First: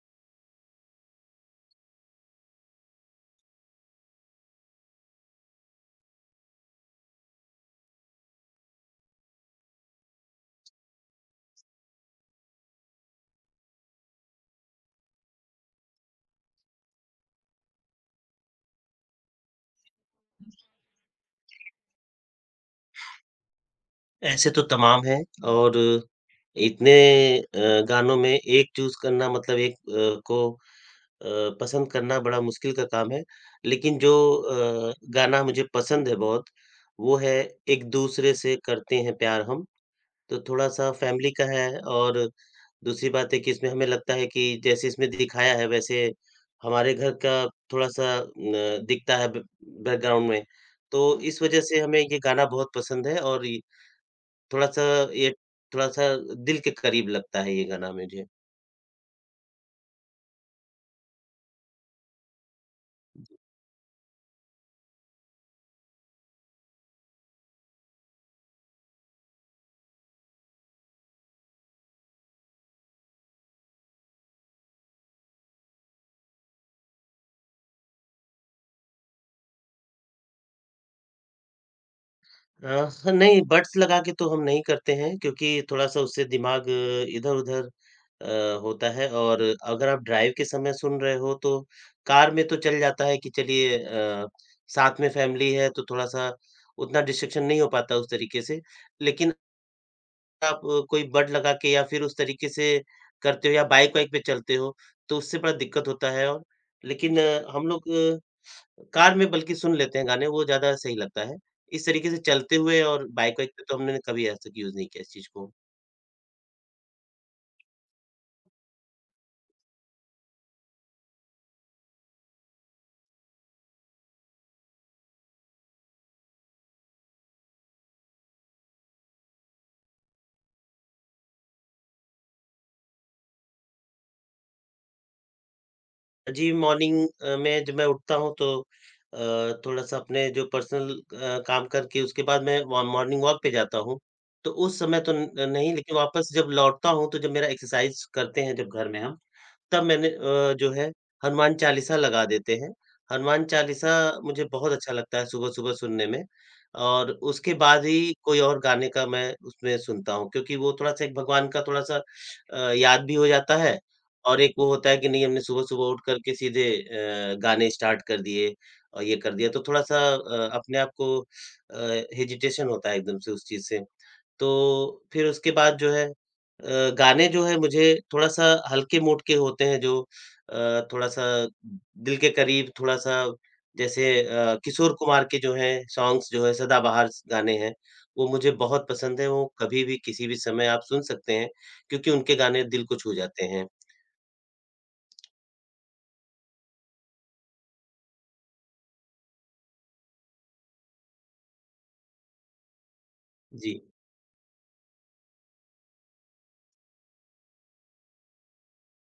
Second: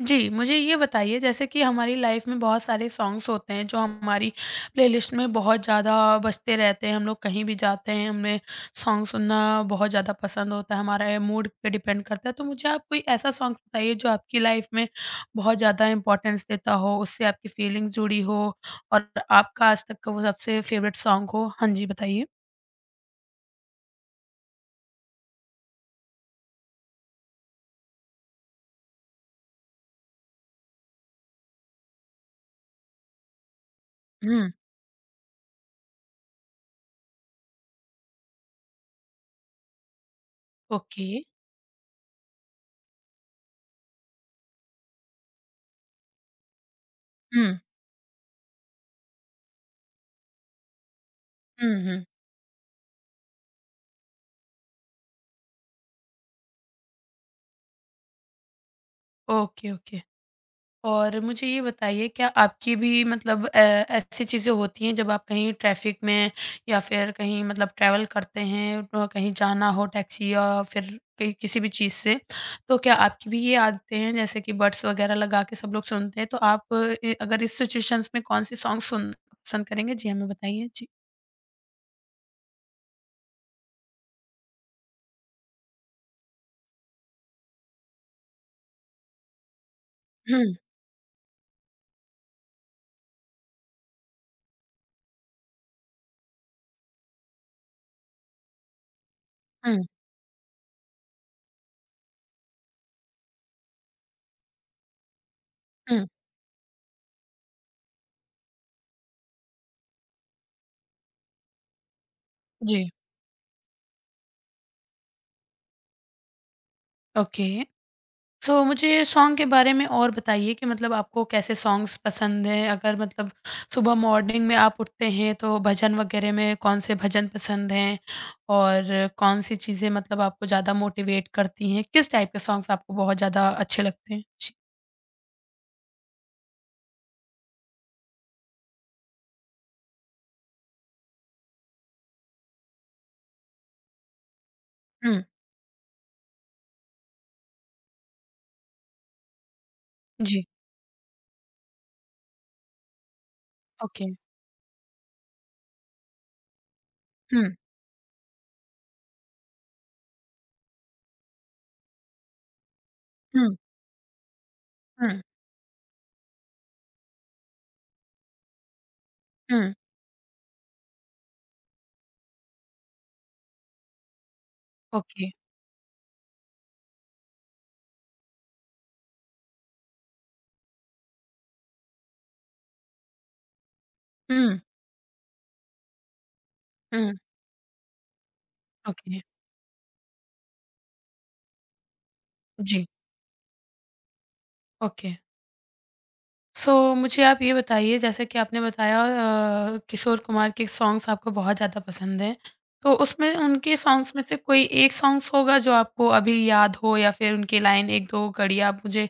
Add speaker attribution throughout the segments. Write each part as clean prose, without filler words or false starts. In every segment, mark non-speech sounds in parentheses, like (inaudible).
Speaker 1: जी, मुझे ये बताइए जैसे कि हमारी लाइफ़ में बहुत सारे सॉन्ग्स होते हैं जो हमारी प्लेलिस्ट में बहुत ज़्यादा बजते रहते हैं, हम लोग कहीं भी जाते हैं, हमें सॉन्ग सुनना बहुत ज़्यादा पसंद होता है, हमारे मूड पे डिपेंड करता है। तो मुझे आप कोई ऐसा सॉन्ग बताइए जो आपकी लाइफ़ में बहुत ज़्यादा इम्पोर्टेंस देता हो, उससे आपकी फीलिंग्स जुड़ी हो और आपका आज तक का वो सबसे फ़ेवरेट सॉन्ग हो? हाँ जी, बताइए।
Speaker 2: ऐसे तो तमाम हैं और इतने गानों में एक चूज़ करना मतलब एक को अ, पसंद करना बड़ा मुश्किल का काम है। लेकिन जो
Speaker 1: हुँ,
Speaker 2: गाना मुझे पसंद है बहुत, वो है एक दूसरे से करते हैं प्यार हम, तो थोड़ा-सा
Speaker 1: ओके।
Speaker 2: फैमिली का है और दूसरी बात है कि इसमें हमें लगता है कि जैसे इसमें दिखाया है वैसे हमारे घर का
Speaker 1: हुँ,
Speaker 2: थोड़ा-सा न दिखता है ब बैकग्राउंड में। तो इस वज़ह
Speaker 1: हुँ,
Speaker 2: से हमें
Speaker 1: हुँ।
Speaker 2: ये गाना बहुत पसंद है और इ थोड़ा-सा ये थोड़ा-सा दिल के करीब लगता है ये गाना मुझे।
Speaker 1: Okay, okay. और मुझे ये बताइए क्या आपकी भी मतलब ऐसी चीज़ें होती हैं जब आप कहीं ट्रैफ़िक में या फिर कहीं मतलब ट्रैवल करते हैं कहीं जाना हो टैक्सी या फिर कहीं किसी भी चीज़ से, तो क्या आपकी भी ये आदतें हैं जैसे कि बड्स वग़ैरह लगा के सब लोग सुनते हैं तो आप अगर इस सिचुएशंस में कौन-से सॉन्ग सुनना पसंद करेंगे? जी, हमें बताइए। जी।
Speaker 2: अ, नहीं बड्स लगा के तो हम नहीं करते हैं क्योंकि थोड़ा-सा उससे दिमाग इधर-उधर अ, होता है और अगर आप ड्राइव के
Speaker 1: हुँ,
Speaker 2: समय सुन रहे हो तो कार में तो चल जाता है कि चलिए साथ में फैमिली है तो थोड़ा-सा उतना डिस्ट्रैक्शन नहीं हो पाता उस तरीके से। लेकिन
Speaker 1: हुँ,
Speaker 2: आप कोई बड लगा के या फिर उस तरीके से करते हो या बाइक वाइक पे चलते हो तो उससे बड़ा दिक्कत
Speaker 1: हुँ।
Speaker 2: होता है और लेकिन हम लोग कार में बल्कि सुन लेते हैं गाने, वो ज़्यादा सही लगता है। इस तरीके से चलते हुए
Speaker 1: जी,
Speaker 2: और बाइक वाइक पे तो हमने कभी आज तक यूज़ नहीं किया इस चीज़ को।
Speaker 1: ओके। सो, मुझे सॉन्ग के बारे में और बताइए कि मतलब आपको कैसे सॉन्ग्स पसंद हैं अगर मतलब सुबह मॉर्निंग में आप उठते हैं तो भजन वगैरह में कौन से भजन पसंद हैं और कौन सी चीज़ें मतलब आपको ज़्यादा मोटिवेट करती हैं किस टाइप के सॉन्ग्स आपको बहुत ज़्यादा अच्छे लगते हैं जी
Speaker 2: जी, मॉर्निंग में जब मैं उठता हूँ तो थोड़ा-सा अपने जो पर्सनल काम करके उसके बाद मैं व मॉर्निंग वॉक पे जाता हूँ। तो उस समय तो
Speaker 1: हुँ,
Speaker 2: न नहीं लेकिन वापस जब लौटता हूँ तो जब मेरा एक्सरसाइज़ करते हैं जब घर में हम, तब मैंने
Speaker 1: जी
Speaker 2: जो है हनुमान चालीसा लगा देते हैं। हनुमान चालीसा
Speaker 1: ओके
Speaker 2: मुझे बहुत अच्छा लगता है सुबह-सुबह सुनने में और
Speaker 1: हुँ,
Speaker 2: उसके बाद ही कोई और गाने का मैं उसमें सुनता हूँ क्योंकि वो थोड़ा-सा एक भगवान का थोड़ा-सा याद भी हो जाता
Speaker 1: हुँ,
Speaker 2: है और एक वो होता है कि
Speaker 1: हुँ,
Speaker 2: नहीं हमने सुबह-सुबह उठ कर के सीधे गाने स्टार्ट कर दिए और ये कर दिया तो
Speaker 1: हुँ,
Speaker 2: थोड़ा-सा अपने आप को हेजिटेशन होता है एकदम से उस चीज़ से। तो फिर
Speaker 1: ओके
Speaker 2: उसके बाद जो है गाने जो है मुझे थोड़ा-सा हल्के मूड के होते हैं जो थोड़ा-सा दिल के करीब थोड़ा-सा जैसे
Speaker 1: हुँ,
Speaker 2: किशोर कुमार के जो हैं सॉन्ग्स जो है सदाबहार
Speaker 1: हुँ,
Speaker 2: स गाने हैं, वो मुझे बहुत पसंद
Speaker 1: ओके
Speaker 2: है, वो कभी भी किसी भी समय आप सुन सकते हैं, क्योंकि उनके गाने दिल
Speaker 1: जी
Speaker 2: को छू जाते हैं।
Speaker 1: ओके सो, मुझे आप ये बताइए जैसे कि आपने बताया किशोर कुमार के सॉन्ग्स आपको बहुत ज़्यादा पसंद हैं। तो उसमें
Speaker 2: जी।
Speaker 1: उनके सॉन्ग्स में से कोई एक सॉन्ग्स होगा जो आपको अभी याद हो या फिर उनकी लाइन 1-2 कड़ी आप मुझे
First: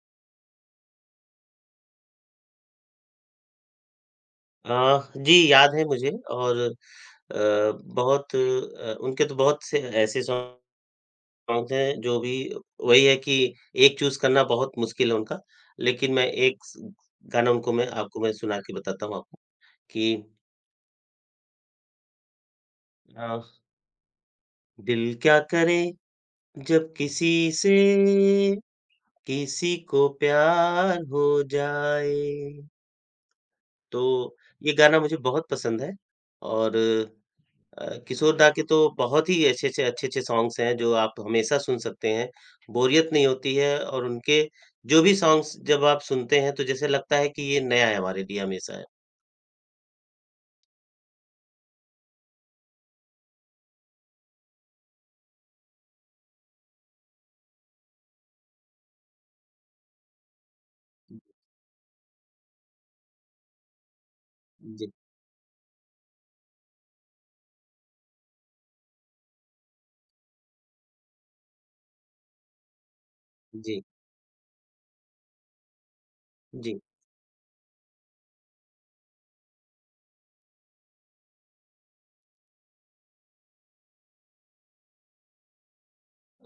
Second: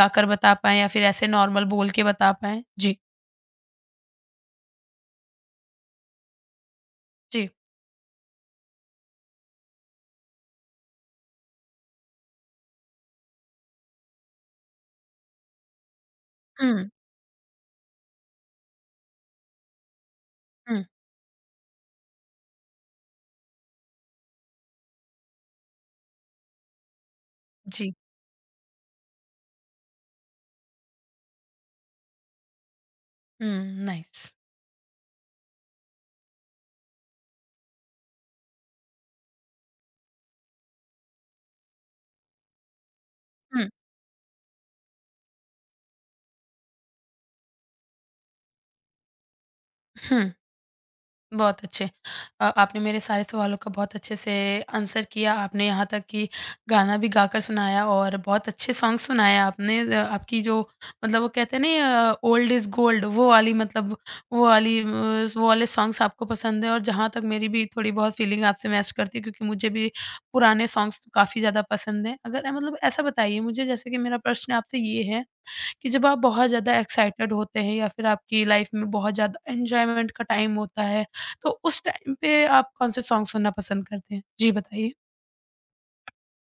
Speaker 1: गाकर बता पाएँ या फिर ऐसे नॉर्मल बोल के बता पाएँ? जी।
Speaker 2: अ, जी याद है मुझे और अ,
Speaker 1: जी।
Speaker 2: बहुत उनके तो बहुत से ऐसे सॉन्ग शौक है जो भी वही है कि एक चूज़ करना बहुत मुश्किल है उनका, लेकिन मैं एक स
Speaker 1: हुँ,
Speaker 2: गाना उनको मैं आपको मैं सुना के बताता हूँ आपको कि
Speaker 1: हुँ।
Speaker 2: अ, दिल क्या करे जब किसी से
Speaker 1: जी।
Speaker 2: किसी को प्यार हो जाए।
Speaker 1: हुँ,
Speaker 2: तो
Speaker 1: नाइस।
Speaker 2: ये गाना मुझे बहुत पसंद है और किशोर दा के तो बहुत ही अच्छे-अच्छे सॉन्ग्स हैं जो आप हमेशा सुन सकते हैं, बोरियत नहीं होती
Speaker 1: हुँ,
Speaker 2: है और उनके जो भी सॉन्ग्स जब आप सुनते हैं तो जैसे लगता है कि ये नया है हमारे लिए हमेशा। है।
Speaker 1: हुँ। बहुत अच्छे। आपने मेरे सारे सवालों का बहुत अच्छे से आंसर किया। आपने यहाँ तक कि गाना भी गाकर सुनाया और बहुत अच्छे सॉन्ग सुनाए आपने। आपकी जो मतलब वो कहते हैं ना ओल्ड इज़ गोल्ड वो वाली मतलब वो वाली अ,
Speaker 2: जी,
Speaker 1: वो वाले सॉन्ग्स आपको पसंद है और जहाँ तक मेरी भी थोड़ी बहुत फीलिंग आपसे मैच करती है क्योंकि मुझे भी पुराने सॉन्ग्स काफ़ी ज़्यादा पसंद हैं। अगर अ, मतलब ऐसा बताइए मुझे
Speaker 2: जी,
Speaker 1: जैसे कि मेरा प्रश्न आपसे ये है कि जब आप बहुत ज़्यादा
Speaker 2: जी।
Speaker 1: एक्साइटेड होते हैं या फिर आपकी लाइफ में बहुत ज़्यादा एन्जॉयमेंट का टाइम होता है, तो उस टाइम पे आप कौन-से सॉन्ग सुनना पसंद करते हैं? जी बताइए।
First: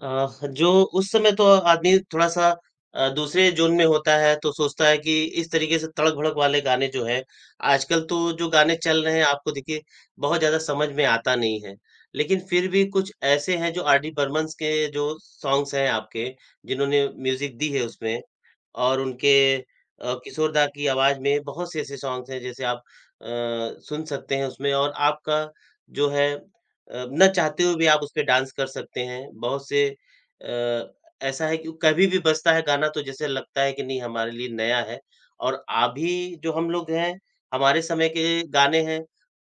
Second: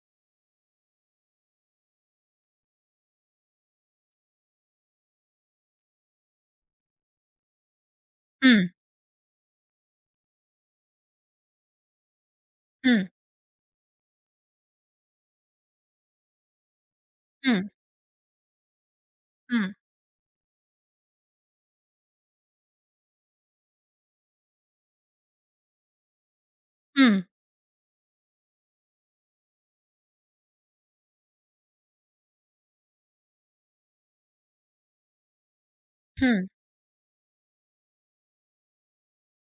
Speaker 2: जो उस समय तो आदमी थोड़ा-सा दूसरे ज़ोन में होता है, तो सोचता है कि इस तरीके से तड़क-भड़क वाले गाने जो हैं, आजकल तो जो
Speaker 1: हुँ,
Speaker 2: गाने चल रहे हैं आपको देखिए बहुत ज़्यादा समझ में आता नहीं है। लेकिन फिर भी
Speaker 1: हुँ,
Speaker 2: कुछ ऐसे हैं जो RD बर्मन्स के जो सॉन्ग्स हैं आपके, जिन्होंने म्यूज़िक
Speaker 1: हुँ,
Speaker 2: दी है उसमें, और उनके
Speaker 1: हुँ,
Speaker 2: किशोर दा की आवाज़ में बहुत से ऐसे सॉन्ग्स हैं जैसे आप अ, सुन सकते हैं उसमें और आपका जो है
Speaker 1: हुँ,
Speaker 2: ना चाहते हुए भी आप उसपे डांस कर सकते हैं। बहुत से ऐसा है कि कभी भी बजता है गाना तो जैसे लगता है कि नहीं हमारे लिए नया है और अभी
Speaker 1: हुँ,
Speaker 2: जो हम लोग हैं, हमारे समय के गाने हैं,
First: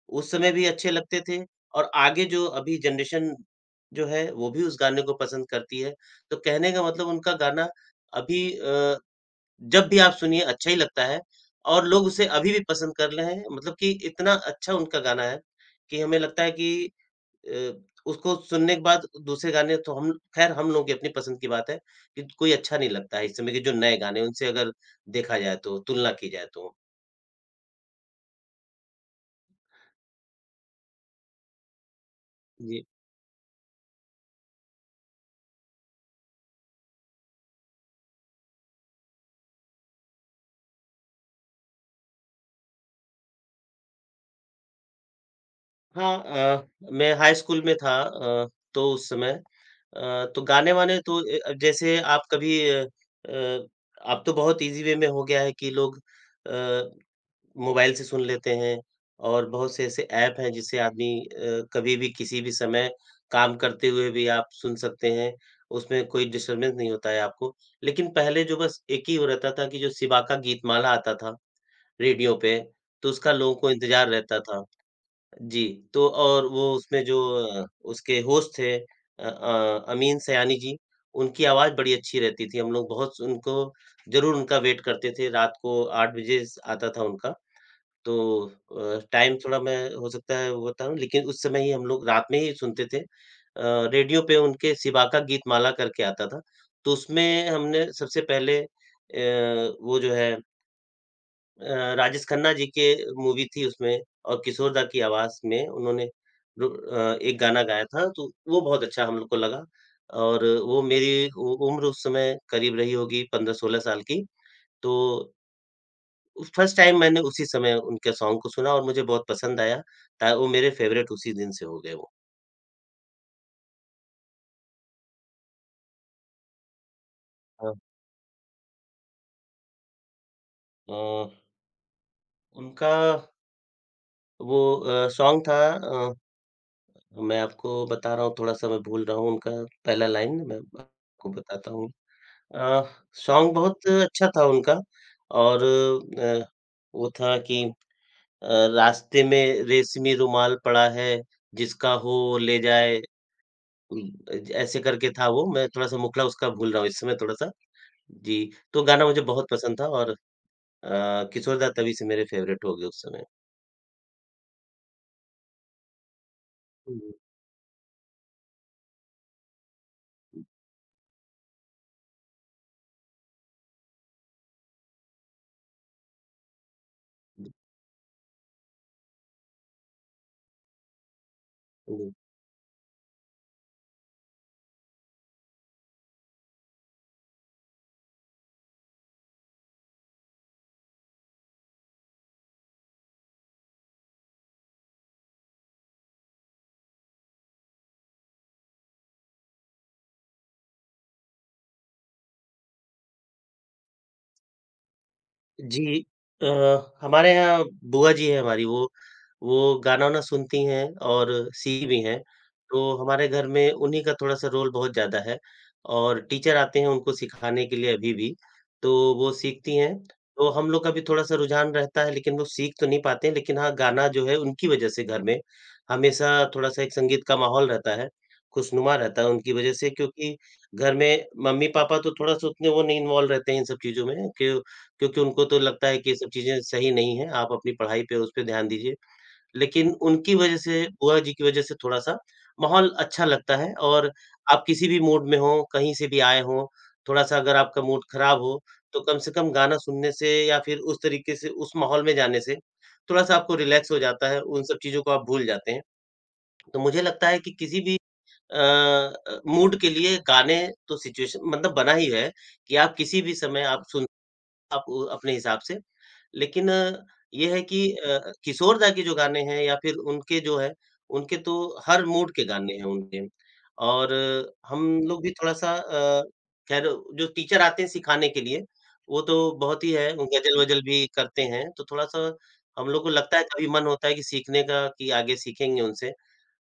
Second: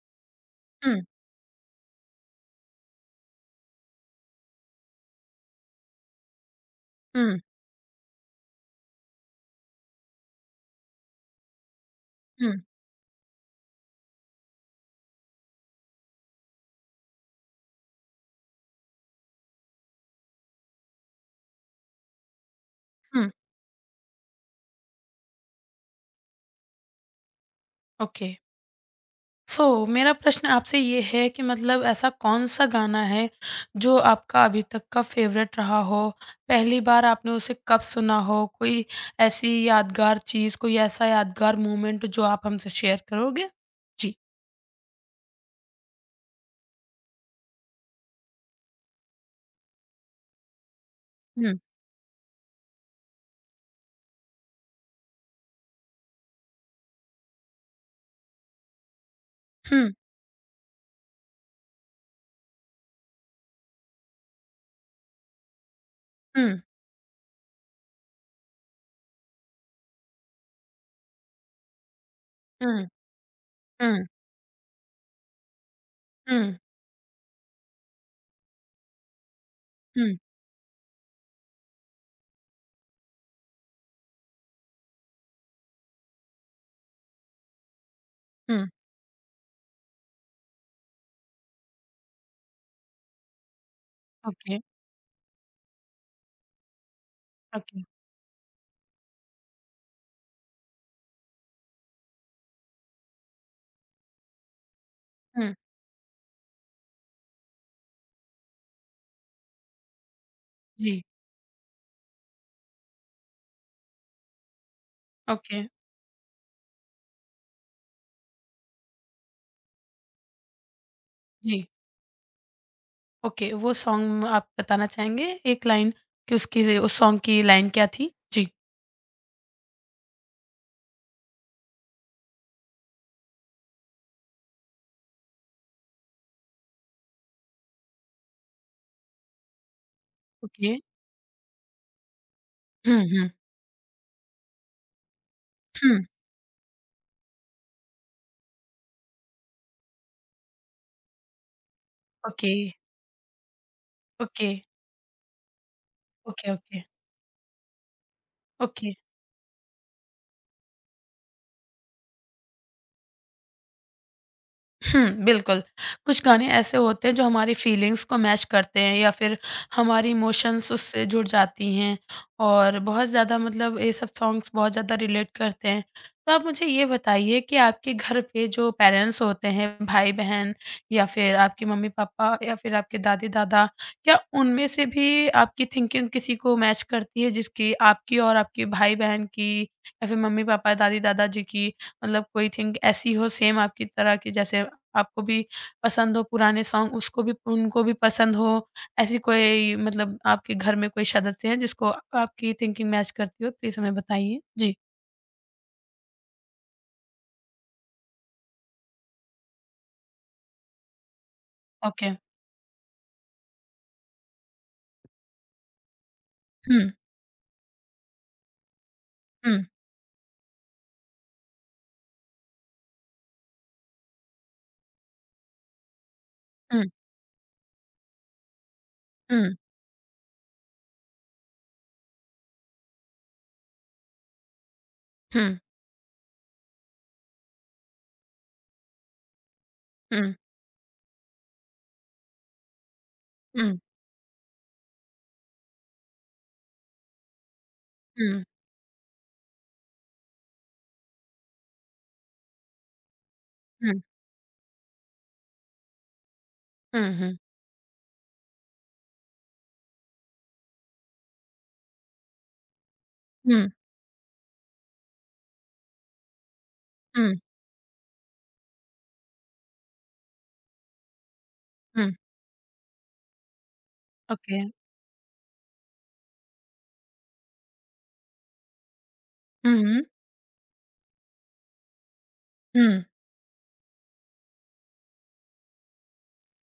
Speaker 2: उस समय भी अच्छे
Speaker 1: हुँ,
Speaker 2: लगते थे और आगे जो अभी जनरेशन जो है, वो भी उस गाने को पसंद करती है। तो कहने का मतलब उनका
Speaker 1: हुँ,
Speaker 2: गाना अभी जब भी आप सुनिए अच्छा ही लगता है और लोग उसे अभी
Speaker 1: हुँ,
Speaker 2: भी पसंद कर रहे हैं मतलब कि इतना अच्छा उनका गाना है, कि हमें लगता है कि अ, उसको सुनने के बाद दूसरे गाने तो हम ख़ैर हम लोगों की अपनी पसंद की बात है, कि कोई अच्छा नहीं लगता है
Speaker 1: हुँ।
Speaker 2: इस समय के जो नए गाने हैं उनसे अगर देखा जाए तो, तुलना की जाए तो।
Speaker 1: ओके। सो मेरा प्रश्न आपसे ये है कि मतलब ऐसा कौन-सा
Speaker 2: जी।
Speaker 1: गाना है, जो आपका अभी तक का फ़ेवरेट रहा हो? पहली बार आपने उसे कब सुना हो? कोई ऐसी यादगार चीज़, कोई ऐसा यादगार मोमेंट जो आप हमसे शेयर करोगे? जी।
Speaker 2: हाँ मैं हाई स्कूल में था तो उस समय तो गाने-वाने तो जैसे आप कभी अ, अब तो बहुत ईज़ी वे में हो गया है कि लोग अ मोबाइल से सुन लेते हैं और बहुत से
Speaker 1: हुँ,
Speaker 2: ऐसे ऐप हैं जिससे आदमी कभी भी किसी भी समय काम करते हुए भी आप सुन सकते हैं। उसमें कोई
Speaker 1: हुँ,
Speaker 2: डिस्टर्बेंस नहीं होता है आपको। लेकिन पहले जो बस एक ही वो रहता था कि जो सिबा का गीतमाला आता था रेडियो पे,
Speaker 1: हुँ,
Speaker 2: तो उसका लोगों को
Speaker 1: हुँ,
Speaker 2: इंतज़ार रहता था। जी, तो
Speaker 1: हुँ,
Speaker 2: और वो उसमें जो उसके होस्ट थे
Speaker 1: हुँ,
Speaker 2: अमीन सयानी जी, उनकी आवाज़ बड़ी अच्छी रहती थी। हम लोग बहुत उनको ज़रूर उनका वेट करते थे। रात को 8 बजे स आता था उनका। तो
Speaker 1: हुँ,
Speaker 2: टाइम थोड़ा मैं हो सकता है वो बताऊँ लेकिन उस समय ही हम लोग रात में ही सुनते थे। रेडियो पे
Speaker 1: ओके,
Speaker 2: उनके शिवा का गीतमाला करके आता था। तो उसमें
Speaker 1: ओके,
Speaker 2: हमने सबसे पहले वो जो है राजेश खन्ना जी के मूवी थी उसमें और किशोर दा की आवाज़
Speaker 1: हुँ,
Speaker 2: में उन्होंने एक गाना गाया था तो वो बहुत अच्छा हम लोग को लगा और वो
Speaker 1: जी,
Speaker 2: मेरी उ उम्र उस समय करीब रही होगी 15-16 साल की। तो
Speaker 1: ओके,
Speaker 2: फर्स्ट टाइम मैंने उसी समय उनके सॉन्ग को सुना और मुझे बहुत पसंद आया। ता वो मेरे फ़ेवरेट उसी दिन से
Speaker 1: जी,
Speaker 2: हो गए वो।
Speaker 1: ओके, वो सॉन्ग आप बताना चाहेंगे एक लाइन कि उसकी ज़ उस सॉन्ग की लाइन
Speaker 2: हाँ।
Speaker 1: क्या थी? जी,
Speaker 2: अ, उनका वो सॉन्ग था मैं आपको बता रहा हूँ, थोड़ा-सा मैं भूल रहा हूँ उनका पहला लाइन, मैं
Speaker 1: ओके,
Speaker 2: आपको बताता हूँ। अ,
Speaker 1: हुँ, हुँ,
Speaker 2: सॉन्ग बहुत अच्छा था उनका और
Speaker 1: हुँ,
Speaker 2: वो था कि अ, रास्ते में रेशमी रुमाल पड़ा है, जिसका हो
Speaker 1: ओके,
Speaker 2: ले जाए उम,
Speaker 1: ओके,
Speaker 2: ऐसे करके था वो, मैं थोड़ा-सा मुखला उसका
Speaker 1: ओके,
Speaker 2: भूल रहा
Speaker 1: ओके,
Speaker 2: हूँ इस समय थोड़ा-सा। जी, तो
Speaker 1: ओके।
Speaker 2: गाना मुझे बहुत पसंद था और किशोर दा तभी से मेरे फ़ेवरेट हो गए उस समय।
Speaker 1: हुँ, बिल्कुल। कुछ गाने ऐसे
Speaker 2: हुँ,
Speaker 1: होते
Speaker 2: हुँ।
Speaker 1: हैं जो हमारी फीलिंग्स को मैच करते हैं या फिर हमारी
Speaker 2: हुँ,
Speaker 1: इमोशंस उससे जुड़ जाती हैं और बहुत ज़्यादा मतलब ये सब सॉन्ग्स बहुत ज़्यादा रिलेट करते हैं। तो आप मुझे ये बताइए कि आपके घर पे जो पेरेंट्स होते हैं, भाई-बहन या फिर आपके
Speaker 2: हुँ।
Speaker 1: मम्मी-पापा या फिर आपके दादी-दादा, क्या उनमें से भी आपकी थिंकिंग किसी को मैच करती है जिसकी आपकी और आपके भाई-बहन की या फिर मम्मी-पापा, दादी-दादा जी की मतलब कोई थिंक ऐसी हो सेम आपकी तरह की जैसे आपको भी पसंद हो पुराने सॉन्ग उसको भी उनको भी पसंद हो। ऐसी कोई मतलब आपके घर में कोई सदस्य हैं जिसको आपकी थिंकिंग मैच करती हो? प्लीज़ हमें बताइए। जी,
Speaker 2: जी। अ, हमारे यहाँ बुआ जी हैं हमारी वो गाना-वाना सुनती हैं और सीखी भी
Speaker 1: ओके।
Speaker 2: हैं। तो हमारे घर में उन्हीं का थोड़ा-सा रोल बहुत ज़्यादा है और टीचर आते
Speaker 1: हुँ,
Speaker 2: हैं उनको सिखाने के लिए अभी भी, तो वो
Speaker 1: हुँ,
Speaker 2: सीखती हैं। तो हम लोग का भी थोड़ा-सा रुझान रहता है लेकिन वो सीख तो नहीं पाते हैं लेकिन हाँ, गाना जो है उनकी वजह से घर में हमेशा थोड़ा-सा
Speaker 1: हुँ,
Speaker 2: एक संगीत का माहौल रहता है, खुशनुमा रहता है उनकी
Speaker 1: हुँ,
Speaker 2: वजह से क्योंकि घर में मम्मी-पापा तो थोड़ा-सा उतने वो नहीं इन्वॉल्व रहते हैं इन सब चीज़ों में कि क्योंकि
Speaker 1: हुँ,
Speaker 2: उनको तो लगता है कि ये सब चीज़ें सही नहीं है, आप अपनी पढ़ाई पे उस पे ध्यान दीजिए। लेकिन
Speaker 1: हुँ,
Speaker 2: उनकी वजह से, बुआ जी की वजह से थोड़ा-सा माहौल अच्छा लगता
Speaker 1: हुँ,
Speaker 2: है
Speaker 1: हुँ,
Speaker 2: और आप किसी भी मूड में हों, कहीं से भी आए हों, थोड़ा-सा अगर आपका मूड खराब
Speaker 1: हुँ,
Speaker 2: हो, तो कम से कम गाना सुनने से या फिर उस तरीके से उस माहौल में जाने से, थोड़ा-सा आपको रिलैक्स हो
Speaker 1: हुँ,
Speaker 2: जाता है, उन सब चीज़ों को आप भूल जाते हैं। तो मुझे लगता
Speaker 1: हुँ,
Speaker 2: है कि किसी भी मूड के लिए गाने तो सिचुएशन मतलब बना ही है कि आप किसी भी समय
Speaker 1: हुँ,
Speaker 2: आप उ अपने हिसाब से। लेकिन
Speaker 1: हुँ,
Speaker 2: ये है कि किशोरदा के जो गाने हैं या फिर उनके जो है, उनके तो हर
Speaker 1: हुँ,
Speaker 2: मूड के गाने हैं उनके। और
Speaker 1: ओके।
Speaker 2: हम लोग भी थोड़ा-सा खैर जो टीचर आते हैं सिखाने के लिए, वो तो
Speaker 1: हुँ,
Speaker 2: बहुत ही
Speaker 1: हुँ,
Speaker 2: है गज़ल-वज़ल भी करते हैं, तो थोड़ा-सा हम लोग
Speaker 1: हुँ,
Speaker 2: को लगता है कभी मन होता है कि सीखने का कि आगे सीखेंगे उनसे।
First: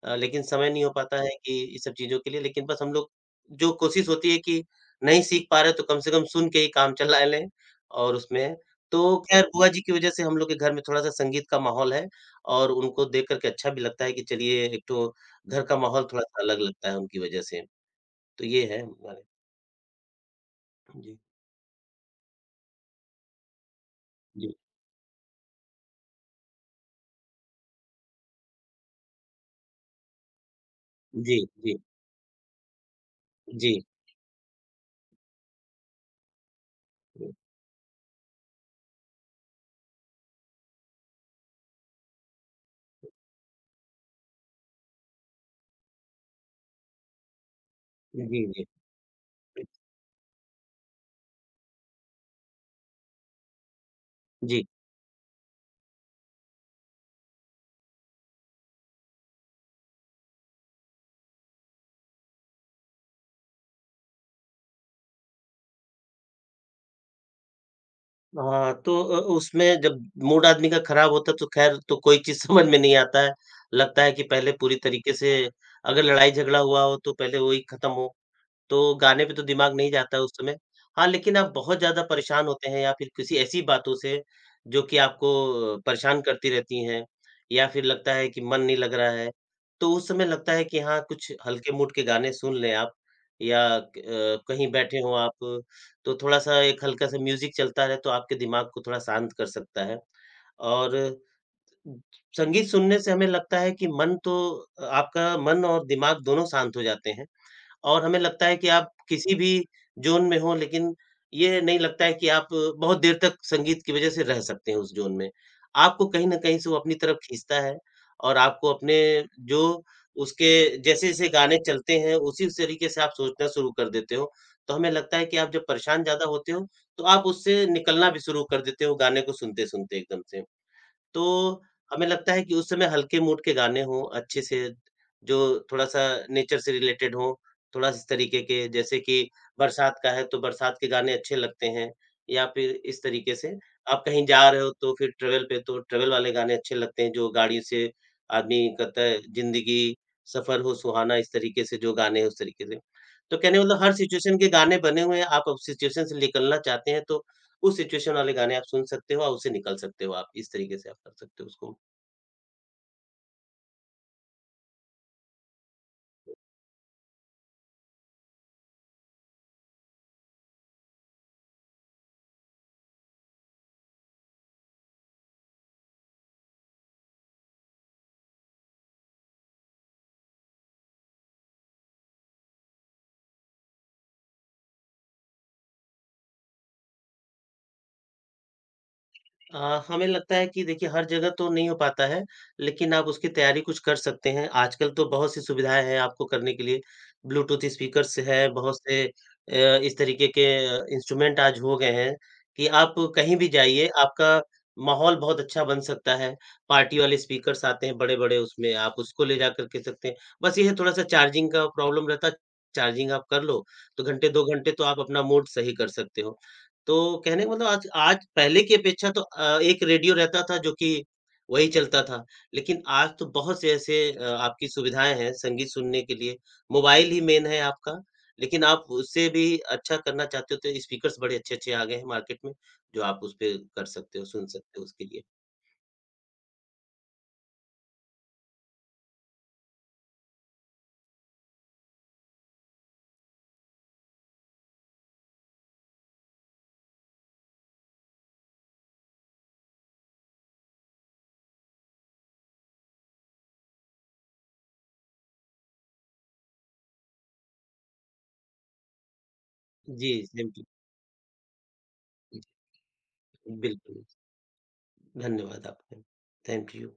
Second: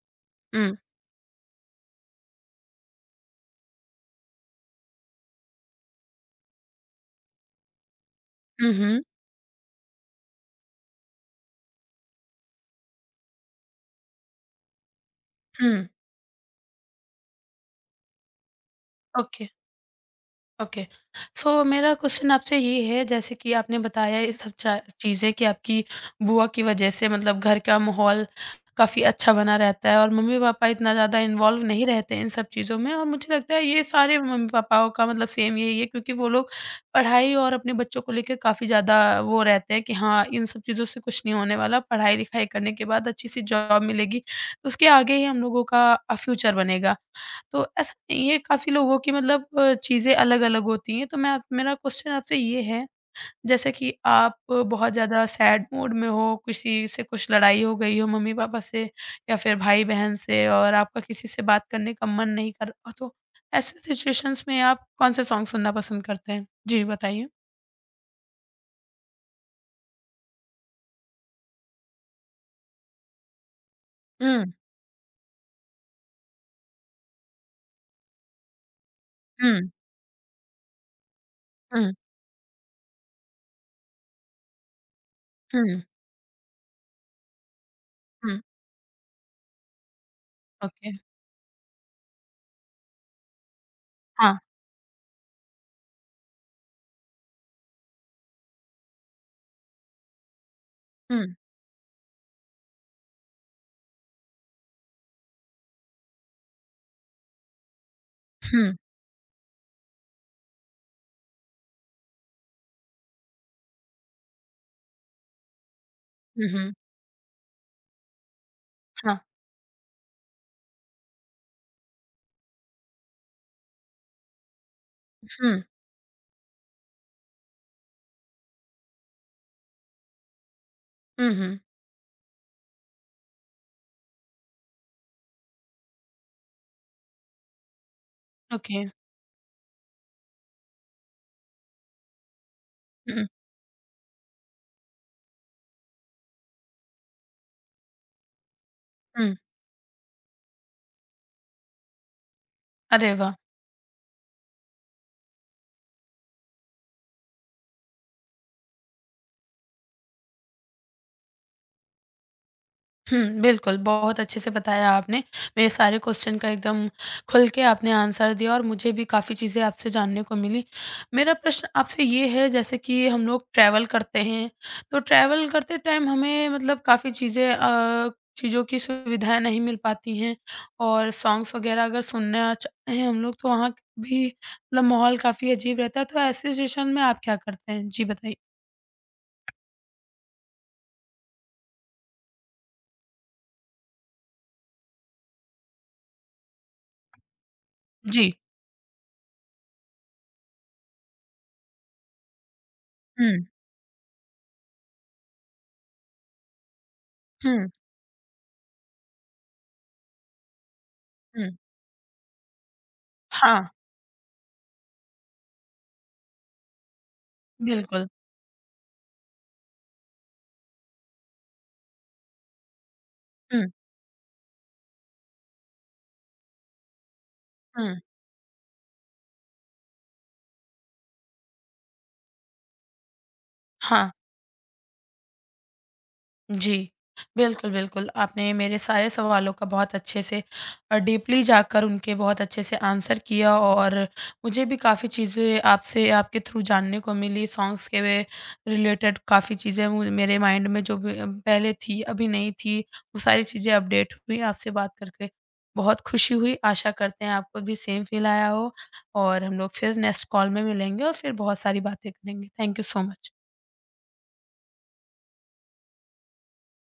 Speaker 2: लेकिन समय
Speaker 1: हुँ,
Speaker 2: नहीं हो पाता है कि इस सब चीज़ों के लिए, लेकिन बस हम लोग जो कोशिश होती है कि नहीं सीख पा रहे तो कम से कम सुन के ही काम चला (laughs) लें और उसमें
Speaker 1: हुँ, हुँ,
Speaker 2: तो खैर बुआ जी की वज़ह से हम लोग के घर में थोड़ा-सा संगीत का माहौल है और उनको देख कर के अच्छा भी लगता है कि चलिए एक तो घर का
Speaker 1: हुँ,
Speaker 2: माहौल थोड़ा-सा अलग लगता है उनकी वज़ह से। तो ये है हमारे
Speaker 1: ओके। ओके
Speaker 2: जी,
Speaker 1: सो मेरा क्वेश्चन आपसे ये है जैसे कि आपने बताया ये सब
Speaker 2: जी।
Speaker 1: चीज़ें कि आपकी बुआ की वजह से मतलब घर का माहौल काफ़ी अच्छा बना रहता है और मम्मी पापा इतना ज़्यादा
Speaker 2: जी,
Speaker 1: इन्वॉल्व
Speaker 2: जी,
Speaker 1: नहीं रहते इन सब चीज़ों में और मुझे लगता है
Speaker 2: जी,
Speaker 1: ये सारे मम्मी पापाओं का मतलब सेम यही है क्योंकि वो लोग पढ़ाई और अपने बच्चों को लेकर काफ़ी ज़्यादा वो रहते हैं कि हाँ इन सब चीज़ों से कुछ नहीं होने वाला पढ़ाई लिखाई करने के बाद अच्छी सी जॉब मिलेगी तो उसके आगे ही हम लोगों का फ्यूचर बनेगा तो ऐसा
Speaker 2: जी,
Speaker 1: नहीं है
Speaker 2: जी, जी।
Speaker 1: काफ़ी लोगों की मतलब चीज़ें अलग-अलग होती हैं, तो मैं आप मेरा क्वेश्चन आपसे ये है, जैसे कि आप
Speaker 2: जी।
Speaker 1: बहुत ज़्यादा सैड मूड में हो, किसी से कुछ लड़ाई हो गई हो मम्मी-पापा से या फिर भाई-बहन से और आपका किसी से बात करने का मन नहीं कर रहा, तो ऐसे सिचुएशंस में आप कौन से सॉन्ग सुनना पसंद करते हैं? जी, बताइए।
Speaker 2: हाँ, तो उसमें जब मूड आदमी का खराब होता है तो ख़ैर तो कोई चीज़ (laughs) समझ में नहीं आता है। लगता है कि
Speaker 1: हुँ,
Speaker 2: पहले पूरी तरीके से अगर लड़ाई-झगड़ा हुआ हो तो पहले वही ख़त्म हो। तो गाने पे तो
Speaker 1: हुँ,
Speaker 2: दिमाग नहीं जाता है उस समय। हाँ, लेकिन आप बहुत
Speaker 1: हुँ,
Speaker 2: ज़्यादा परेशान होते हैं या फिर किसी ऐसी बातों से जो कि आपको
Speaker 1: हुँ,
Speaker 2: परेशान करती रहती हैं या फिर लगता है कि
Speaker 1: हुँ,
Speaker 2: मन नहीं लग रहा है, तो उस समय लगता है कि
Speaker 1: ओके,
Speaker 2: हाँ, कुछ हल्के मूड के गाने सुन लें आप या
Speaker 1: हाँ,
Speaker 2: कहीं बैठे हों आप, तो थोड़ा-सा एक हल्का-सा म्यूज़िक चलता रहे तो आपके दिमाग को थोड़ा शांत कर सकता है। और
Speaker 1: हुँ,
Speaker 2: संगीत सुनने से हमें लगता है कि मन तो आपका मन और दिमाग दोनों शांत हो जाते हैं। और हमें लगता है कि
Speaker 1: हुँ,
Speaker 2: आप किसी भी ज़ोन में हो लेकिन ये नहीं लगता है कि आप बहुत देर तक संगीत की वज़ह से रह सकते हैं उस ज़ोन में। आपको कहीं न
Speaker 1: हुँ,
Speaker 2: कहीं से
Speaker 1: हुँ,
Speaker 2: वो अपनी तरफ खींचता है और आपको अपने
Speaker 1: हाँ,
Speaker 2: जो उसके जैसे-जैसे गाने चलते हैं उसी उस तरीके से आप सोचना शुरू कर देते हो। तो हमें लगता है कि आप
Speaker 1: हुँ,
Speaker 2: जब परेशान ज़्यादा होते हो तो आप उससे निकलना भी शुरू कर देते हो गाने को सुनते-सुनते एकदम से। तो
Speaker 1: हुँ, हुँ,
Speaker 2: हमें लगता है कि उस समय हल्के मूड के गाने हों, अच्छे से जो थोड़ा-सा नेचर से रिलेटेड हों, थोड़ा इस तरीके के
Speaker 1: ओके,
Speaker 2: जैसे कि बरसात का है तो बरसात के गाने अच्छे लगते हैं या फिर इस
Speaker 1: हुँ,
Speaker 2: तरीके से आप कहीं जा रहे हो तो फिर ट्रैवल पे तो ट्रैवल वाले गाने अच्छे लगते हैं जो गाड़ी से आदमी कहता है
Speaker 1: हुँ,
Speaker 2: ज़िंदगी सफ़र हो सुहाना इस तरीके से जो गाने हैं उस तरीके से।
Speaker 1: अरे वाह!
Speaker 2: तो कहने का मतलब हर सिचुएशन के गाने बने हुए हैं, आप अब सिचुएशन से निकलना चाहते हैं तो उस सिचुएशन वाले गाने आप सुन सकते हो और उससे निकल सकते हो आप। इस तरीके से आप कर सकते हो उसको।
Speaker 1: हुँ, बिल्कुल, बहुत अच्छे से बताया आपने। मेरे सारे क्वेश्चन का एकदम खुल के आपने आंसर दिया और मुझे भी काफ़ी चीज़ें आपसे जानने को मिली। मेरा प्रश्न आपसे ये है जैसे कि हम लोग ट्रैवल करते हैं, तो ट्रैवल करते टाइम हमें मतलब काफ़ी चीज़ों की सुविधाएँ नहीं मिल पाती हैं और सॉन्ग्स वगैरह अगर सुनना चाहें हम लोग तो वहाँ भी मतलब माहौल काफ़ी अजीब रहता है, तो ऐसी सिचुएशन में आप क्या करते हैं? जी बताइए।
Speaker 2: अ, हमें लगता है कि देखिए हर जगह तो नहीं हो पाता है, लेकिन आप उसकी तैयारी कुछ कर सकते हैं। आजकल तो बहुत सी सुविधाएँ हैं आपको करने के लिए, ब्लूटूथ स्पीकर्स
Speaker 1: जी।
Speaker 2: हैं, बहुत से इस तरीके के इंस्ट्रूमेंट आज हो गए हैं कि आप
Speaker 1: हुँ,
Speaker 2: कहीं भी जाइए, आपका माहौल बहुत अच्छा बन सकता है। पार्टी वाले स्पीकर्स
Speaker 1: हुँ,
Speaker 2: आते हैं बड़े-बड़े, उसमें आप उसको ले जाकर के सकते हैं। बस ये है थोड़ा-सा
Speaker 1: हुँ।
Speaker 2: चार्जिंग का प्रॉब्लम रहता है, चार्जिंग आप कर
Speaker 1: हाँ,
Speaker 2: लो, तो घंटे 2 घंटे तो आप अपना मूड सही कर सकते हो। तो कहने का मतलब आज
Speaker 1: बिल्कुल।
Speaker 2: आज पहले की अपेक्षा तो एक रेडियो रहता था जो कि वही चलता था। लेकिन आज तो बहुत
Speaker 1: हुँ,
Speaker 2: से ऐसे आपकी सुविधाएँ हैं संगीत सुनने के लिए। मोबाइल ही मेन है
Speaker 1: हुँ।
Speaker 2: आपका, लेकिन आप उससे भी अच्छा करना चाहते हो तो स्पीकर्स बड़े अच्छे-अच्छे आ गए हैं मार्केट में, जो आप उसपे कर
Speaker 1: हाँ,
Speaker 2: सकते हो, सुन सकते हो उसके लिए।
Speaker 1: जी। बिल्कुल, बिल्कुल, आपने मेरे सारे सवालों का बहुत अच्छे से डीपली जाकर उनके बहुत अच्छे से आंसर किया और मुझे भी काफ़ी चीज़ें आपसे आपके थ्रू जानने को मिली, सॉन्ग्स के वे रिलेटेड काफ़ी चीज़ें मु मेरे माइंड में जो भी पहले थी, अभी नहीं थी, वो सारी चीज़ें अपडेट हुई। आपसे बात करके बहुत खुशी हुई, आशा करते हैं आपको भी सेम फ़ील आया हो और हम लोग फिर
Speaker 2: जी,
Speaker 1: नेक्स्ट कॉल
Speaker 2: सेम टू
Speaker 1: में
Speaker 2: यू।
Speaker 1: मिलेंगे और फिर बहुत सारी बातें करेंगे। Thank you so much.
Speaker 2: बिल्कुल, धन्यवाद आपका। Thank you.